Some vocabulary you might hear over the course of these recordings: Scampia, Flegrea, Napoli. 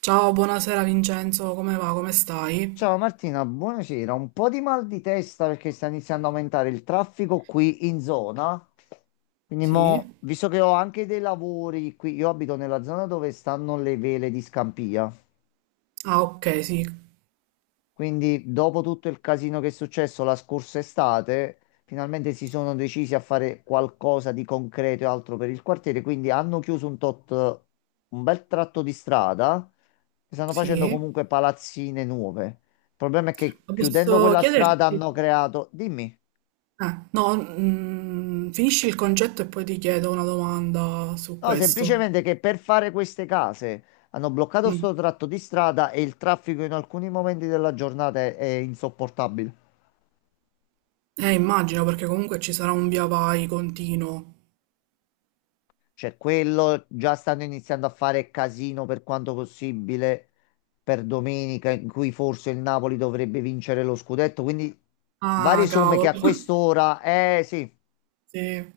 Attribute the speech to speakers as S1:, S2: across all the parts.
S1: Ciao, buonasera Vincenzo, come va? Come
S2: Ciao
S1: stai?
S2: Martina, buonasera. Un po' di mal di testa perché sta iniziando a aumentare il traffico qui in zona. Quindi
S1: Sì?
S2: mo, visto che ho anche dei lavori qui, io abito nella zona dove stanno le vele di Scampia.
S1: Ah, ok, sì,
S2: Quindi, dopo tutto il casino che è successo la scorsa estate, finalmente si sono decisi a fare qualcosa di concreto e altro per il quartiere. Quindi hanno chiuso un tot, un bel tratto di strada e stanno facendo
S1: sì.
S2: comunque palazzine nuove. Il problema è che chiudendo
S1: Posso
S2: quella strada
S1: chiederti?
S2: hanno creato. Dimmi.
S1: No, finisci il concetto e poi ti chiedo una domanda su
S2: No,
S1: questo.
S2: semplicemente che per fare queste case hanno bloccato
S1: Mm.
S2: sto tratto di strada e il traffico in alcuni momenti della giornata è insopportabile.
S1: Immagino perché comunque ci sarà un via vai continuo.
S2: Cioè, quello già stanno iniziando a fare casino per quanto possibile per domenica, in cui forse il Napoli dovrebbe vincere lo scudetto. Quindi, varie
S1: Ah,
S2: somme che
S1: cavolo.
S2: a quest'ora, eh sì,
S1: Sì.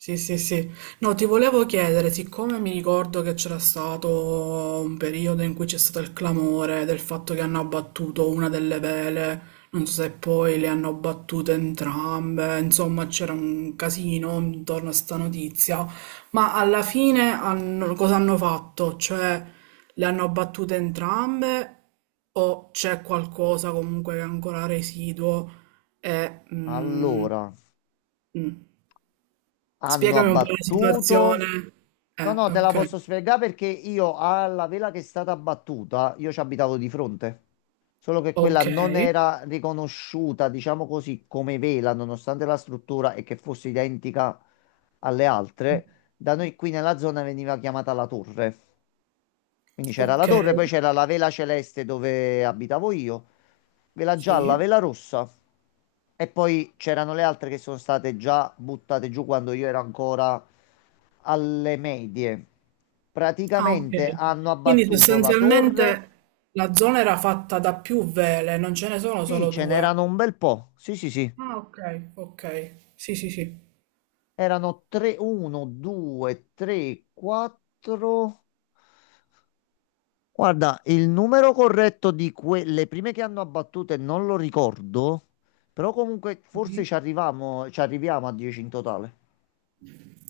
S1: Sì, sì, sì. No, ti volevo chiedere, siccome mi ricordo che c'era stato un periodo in cui c'è stato il clamore del fatto che hanno abbattuto una delle vele, non so se poi le hanno abbattute entrambe, insomma c'era un casino intorno a sta notizia, ma alla fine cosa hanno fatto? Cioè, le hanno abbattute entrambe o c'è qualcosa comunque che è ancora residuo e... mm,
S2: allora
S1: mm.
S2: hanno
S1: Spiegami un po' la
S2: abbattuto.
S1: situazione.
S2: No, no, te la
S1: Ok.
S2: posso spiegare perché io alla vela che è stata abbattuta, io ci abitavo di fronte. Solo che quella
S1: Ok.
S2: non era riconosciuta, diciamo così, come vela, nonostante la struttura e che fosse identica alle altre. Da noi qui nella zona veniva chiamata la torre. Quindi c'era la
S1: Ok.
S2: torre, poi c'era la vela celeste dove abitavo io, vela gialla,
S1: Sì.
S2: vela rossa. E poi c'erano le altre che sono state già buttate giù quando io ero ancora alle medie.
S1: Ah, ok.
S2: Praticamente hanno
S1: Quindi
S2: abbattuto la torre.
S1: sostanzialmente la zona era fatta da più vele, non ce ne sono
S2: Sì,
S1: solo
S2: ce
S1: due.
S2: n'erano un bel po'. Sì, sì, sì.
S1: Ah, ok, ok. Sì, sì, sì.
S2: Erano 3, 1, 2, 3, 4. Guarda, il numero corretto di quelle prime che hanno abbattute non lo ricordo, però comunque forse ci arriviamo a 10 in totale.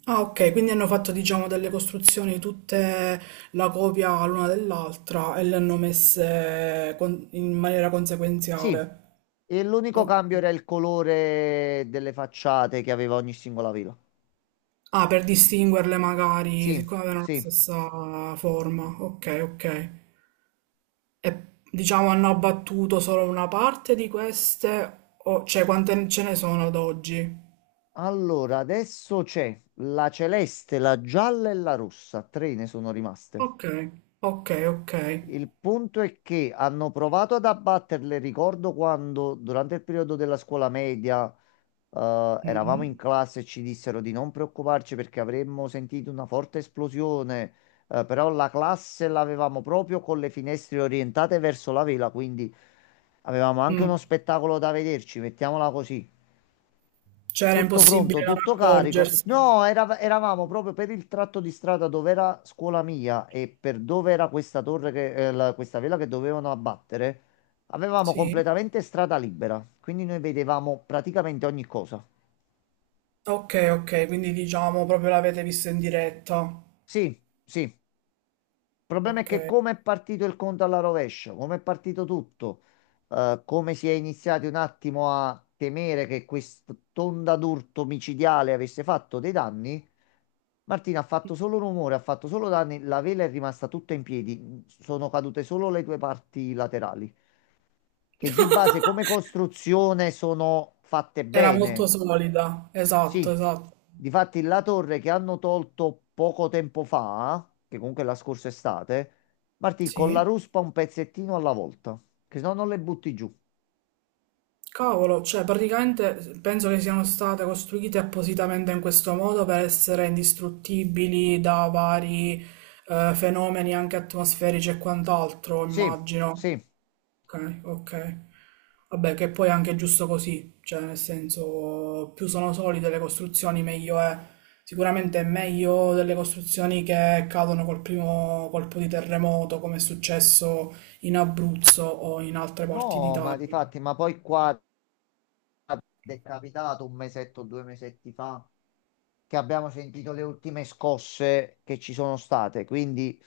S1: Ah, ok, quindi hanno fatto, diciamo, delle costruzioni tutte la copia l'una dell'altra e le hanno messe in maniera
S2: Sì,
S1: conseguenziale.
S2: e l'unico cambio era il colore delle facciate che aveva ogni singola villa.
S1: Ah, per distinguerle magari,
S2: Sì,
S1: siccome avevano la
S2: sì.
S1: stessa forma. Ok, ok. E diciamo hanno abbattuto solo una parte di queste, o cioè quante ce ne sono ad oggi?
S2: Allora, adesso c'è la celeste, la gialla e la rossa, tre ne sono rimaste.
S1: Ok, ok, ok.
S2: Il punto è che hanno provato ad abbatterle, ricordo quando durante il periodo della scuola media. Eravamo in
S1: Mm.
S2: classe e ci dissero di non preoccuparci perché avremmo sentito una forte esplosione, però la classe l'avevamo proprio con le finestre orientate verso la vela, quindi avevamo anche uno
S1: Mm.
S2: spettacolo da vederci, mettiamola così.
S1: Cioè era
S2: Tutto pronto,
S1: impossibile non
S2: tutto carico.
S1: accorgersi.
S2: No, eravamo proprio per il tratto di strada dove era scuola mia e per dove era questa torre che, questa vela che dovevano abbattere. Avevamo
S1: Sì.
S2: completamente strada libera, quindi noi vedevamo praticamente ogni cosa.
S1: Ok, ok, quindi diciamo proprio l'avete vista in diretta.
S2: Sì, sì. Il problema è
S1: Ok.
S2: che come è partito il conto alla rovescia, come è partito tutto, come si è iniziati un attimo a temere che quest'onda d'urto micidiale avesse fatto dei danni, Martina ha fatto solo rumore, ha fatto solo danni, la vela è rimasta tutta in piedi, sono cadute solo le due parti laterali, che di base come costruzione sono fatte
S1: Era molto
S2: bene.
S1: solida. Esatto,
S2: Sì,
S1: esatto.
S2: difatti la torre che hanno tolto poco tempo fa, che comunque è la scorsa estate, Martì, con la
S1: Sì.
S2: ruspa un pezzettino alla volta, che se no non le butti giù.
S1: Cavolo, cioè praticamente penso che siano state costruite appositamente in questo modo per essere indistruttibili da vari fenomeni anche atmosferici e quant'altro,
S2: Sì,
S1: immagino.
S2: sì.
S1: Ok, ok. Vabbè, che poi è anche giusto così, cioè nel senso più sono solide le costruzioni meglio è. Sicuramente è meglio delle costruzioni che cadono col primo colpo di terremoto, come è successo in Abruzzo o in altre parti
S2: No, ma
S1: d'Italia.
S2: difatti, ma poi qua è capitato un mesetto, due mesetti fa, che abbiamo sentito le ultime scosse che ci sono state, quindi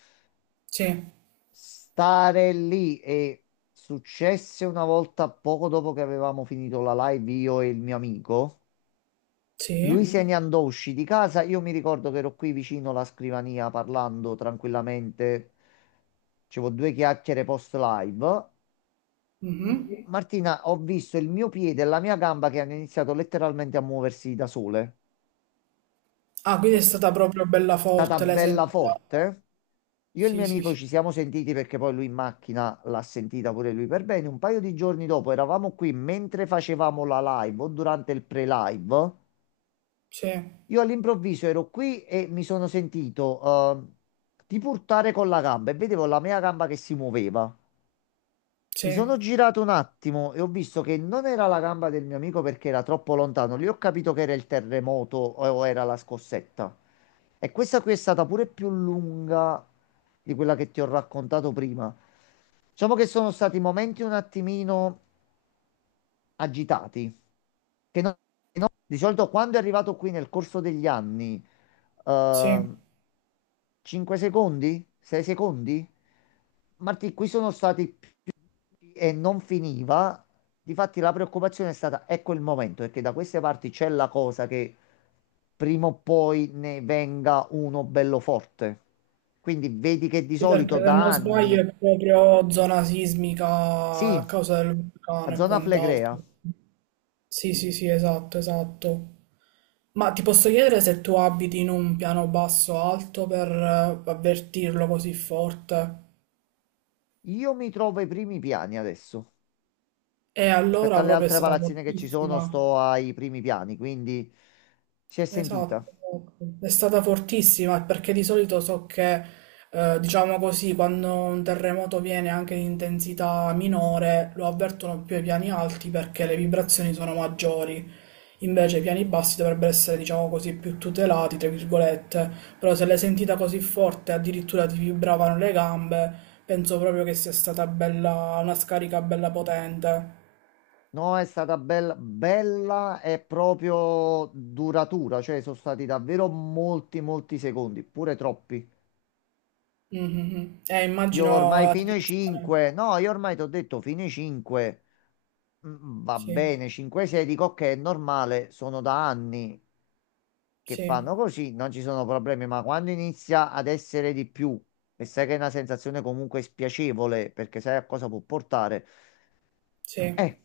S1: Sì.
S2: stare lì e successe una volta poco dopo che avevamo finito la live io e il mio amico.
S1: Sì.
S2: Lui se ne andò, uscì di casa. Io mi ricordo che ero qui vicino alla scrivania parlando tranquillamente. Facevo due chiacchiere post live.
S1: Mhm.
S2: Martina, ho visto il mio piede e la mia gamba che hanno iniziato letteralmente a muoversi da sole.
S1: Ah, quindi è stata proprio bella
S2: È stata
S1: forte, l'hai
S2: bella
S1: sentita?
S2: forte. Io e il
S1: Sì,
S2: mio
S1: sì,
S2: amico ci
S1: sì,
S2: siamo sentiti perché poi lui in macchina l'ha sentita pure lui per bene. Un paio di giorni dopo eravamo qui mentre facevamo la live o durante il pre-live.
S1: sì,
S2: Io all'improvviso ero qui e mi sono sentito tipo urtare con la gamba e vedevo la mia gamba che si muoveva. Mi sono
S1: sì,
S2: girato un attimo e ho visto che non era la gamba del mio amico perché era troppo lontano. Lì ho capito che era il terremoto o era la scossetta. E questa qui è stata pure più lunga di quella che ti ho raccontato prima. Diciamo che sono stati momenti un attimino agitati, che non- di solito quando è arrivato qui nel corso degli anni,
S1: sì.
S2: ehm, 5 secondi? 6 secondi? Martì, qui sono stati e non finiva. Difatti la preoccupazione è stata, ecco il momento, perché da queste parti c'è la cosa che prima o poi ne venga uno bello forte. Quindi vedi che di
S1: Sì,
S2: solito
S1: perché
S2: Zona
S1: se non
S2: da Flegrea.
S1: sbaglio
S2: Anni,
S1: è proprio zona sismica
S2: sì,
S1: a causa del vulcano
S2: a
S1: e
S2: zona
S1: quant'altro.
S2: Flegrea,
S1: Sì, sì, sì, esatto, esatto. Ma ti posso chiedere se tu abiti in un piano basso o alto per avvertirlo così forte?
S2: io mi trovo ai primi piani adesso.
S1: E
S2: Rispetto
S1: allora
S2: alle
S1: proprio è
S2: altre
S1: stata
S2: palazzine che ci sono,
S1: fortissima.
S2: sto ai primi piani, quindi si è
S1: Esatto,
S2: sentita.
S1: esatto. È stata fortissima perché di solito so che, diciamo così, quando un terremoto viene anche in intensità minore, lo avvertono più ai piani alti perché le vibrazioni sono maggiori. Invece i piani bassi dovrebbero essere, diciamo così, più tutelati, tra virgolette. Però se l'hai sentita così forte, addirittura ti vibravano le gambe, penso proprio che sia stata bella, una scarica bella potente.
S2: No, è stata bella, bella e proprio duratura, cioè sono stati davvero molti, molti secondi, pure troppi.
S1: Mhm, mhm.
S2: Io
S1: Immagino
S2: ormai
S1: la
S2: fino ai
S1: situazione.
S2: 5, no, io ormai ti ho detto fino ai 5, va
S1: Sì,
S2: bene, 5-6 dico ok, è normale, sono da anni che fanno
S1: sì.
S2: così, non ci sono problemi, ma quando inizia ad essere di più e sai che è una sensazione comunque spiacevole perché sai a cosa può portare,
S1: Sì,
S2: eh,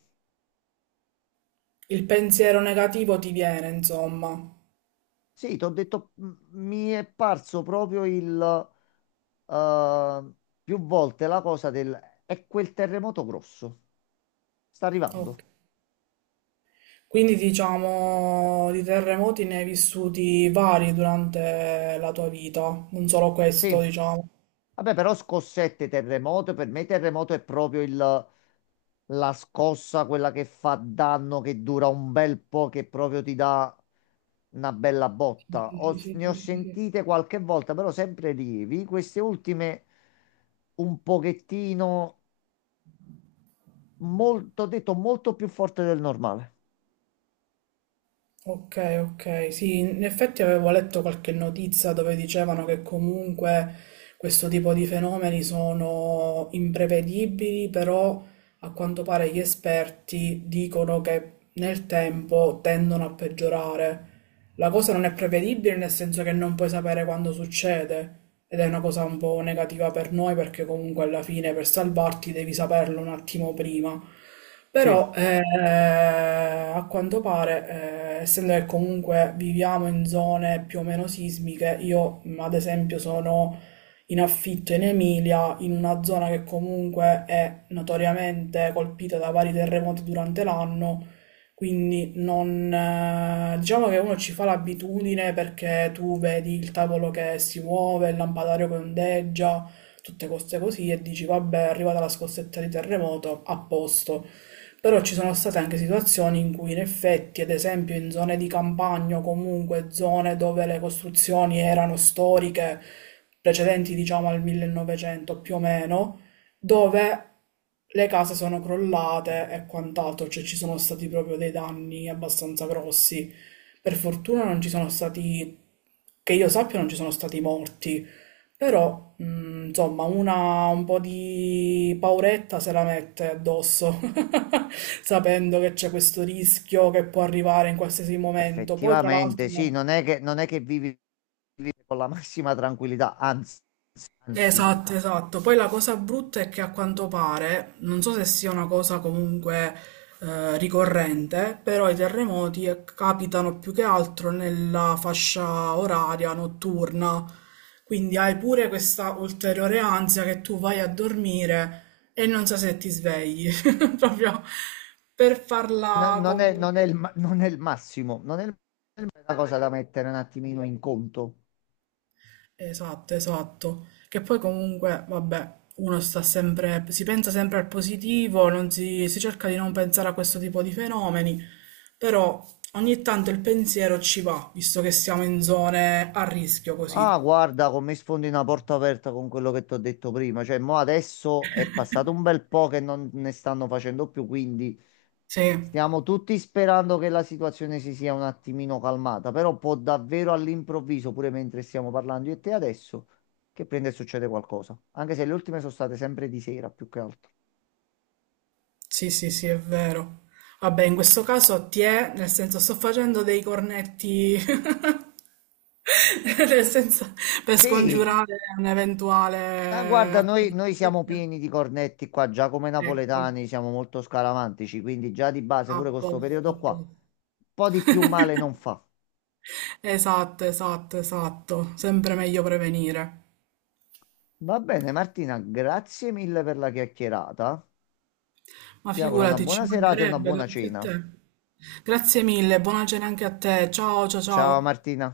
S1: il pensiero negativo ti viene, insomma.
S2: sì, ti ho detto, mi è parso proprio il... eh, più volte la cosa del è quel terremoto grosso. Sta
S1: Ok.
S2: arrivando.
S1: Quindi diciamo di terremoti ne hai vissuti vari durante la tua vita, non solo questo,
S2: Sì.
S1: diciamo.
S2: Vabbè, però scossette, terremoto, per me terremoto è proprio la scossa, quella che fa danno, che dura un bel po', che proprio ti dà una bella
S1: Sì,
S2: botta.
S1: sì, sì,
S2: Ne ho
S1: sì, sì, sì.
S2: sentite qualche volta, però sempre lievi. Queste ultime un pochettino, molto, ho detto, molto più forte del normale.
S1: Ok, ok, sì, in effetti avevo letto qualche notizia dove dicevano che comunque questo tipo di fenomeni sono imprevedibili, però a quanto pare gli esperti dicono che nel tempo tendono a peggiorare. La cosa non è prevedibile nel senso che non puoi sapere quando succede ed è una cosa un po' negativa per noi perché comunque alla fine per salvarti devi saperlo un attimo prima.
S2: Sì,
S1: Però a quanto pare, essendo che comunque viviamo in zone più o meno sismiche, io ad esempio sono in affitto in Emilia, in una zona che comunque è notoriamente colpita da vari terremoti durante l'anno, quindi non, diciamo che uno ci fa l'abitudine perché tu vedi il tavolo che si muove, il lampadario che ondeggia, tutte queste cose così e dici vabbè, è arrivata la scossetta di terremoto, a posto. Però ci sono state anche situazioni in cui in effetti, ad esempio in zone di campagna o comunque zone dove le costruzioni erano storiche, precedenti diciamo al 1900 più o meno, dove le case sono crollate e quant'altro, cioè ci sono stati proprio dei danni abbastanza grossi. Per fortuna non ci sono stati, che io sappia, non ci sono stati morti, però insomma una un po' di pauretta se la mette addosso sapendo che c'è questo rischio che può arrivare in qualsiasi momento. Poi, tra l'altro,
S2: effettivamente, sì,
S1: no.
S2: non è che vivi vive con la massima tranquillità, anzi, anzi,
S1: Esatto, esatto. Poi la cosa brutta è che a quanto pare, non so se sia una cosa comunque ricorrente, però i terremoti capitano più che altro nella fascia oraria notturna. Quindi hai pure questa ulteriore ansia che tu vai a dormire e non sai se ti svegli, proprio per farla
S2: non è,
S1: completa.
S2: non è il, non è il massimo, non è una cosa da mettere un attimino in conto.
S1: Esatto, esatto. Che poi comunque, vabbè, uno sta sempre, si pensa sempre al positivo, non si, si cerca di non pensare a questo tipo di fenomeni, però ogni tanto il pensiero ci va, visto che siamo in zone a rischio
S2: Ah,
S1: così.
S2: guarda, come sfondi una porta aperta con quello che ti ho detto prima, cioè, mo adesso è passato un bel po' che non ne stanno facendo più, quindi
S1: Sì,
S2: stiamo tutti sperando che la situazione si sia un attimino calmata, però può davvero all'improvviso, pure mentre stiamo parlando io e te adesso, che prende e succede qualcosa, anche se le ultime sono state sempre di sera più che altro.
S1: sì, sì, sì, è vero. Vabbè, in questo caso ti è, nel senso sto facendo dei cornetti, nel senso per
S2: Sì,
S1: scongiurare un
S2: ah,
S1: eventuale
S2: guarda, noi siamo
S1: accadimento.
S2: pieni di cornetti qua, già come
S1: Ecco,
S2: napoletani siamo molto scaramantici, quindi già di base
S1: a
S2: pure con questo
S1: posto, a
S2: periodo qua,
S1: posto.
S2: un po' di più male non fa.
S1: Esatto, esatto, esatto. Sempre meglio prevenire.
S2: Va bene, Martina, grazie mille per la chiacchierata.
S1: Ma
S2: Ti auguro una
S1: figurati,
S2: buona
S1: ci
S2: serata e una
S1: mancherebbe,
S2: buona
S1: grazie a
S2: cena.
S1: te. Grazie mille, buona cena anche a te. Ciao, ciao,
S2: Ciao
S1: ciao.
S2: Martina.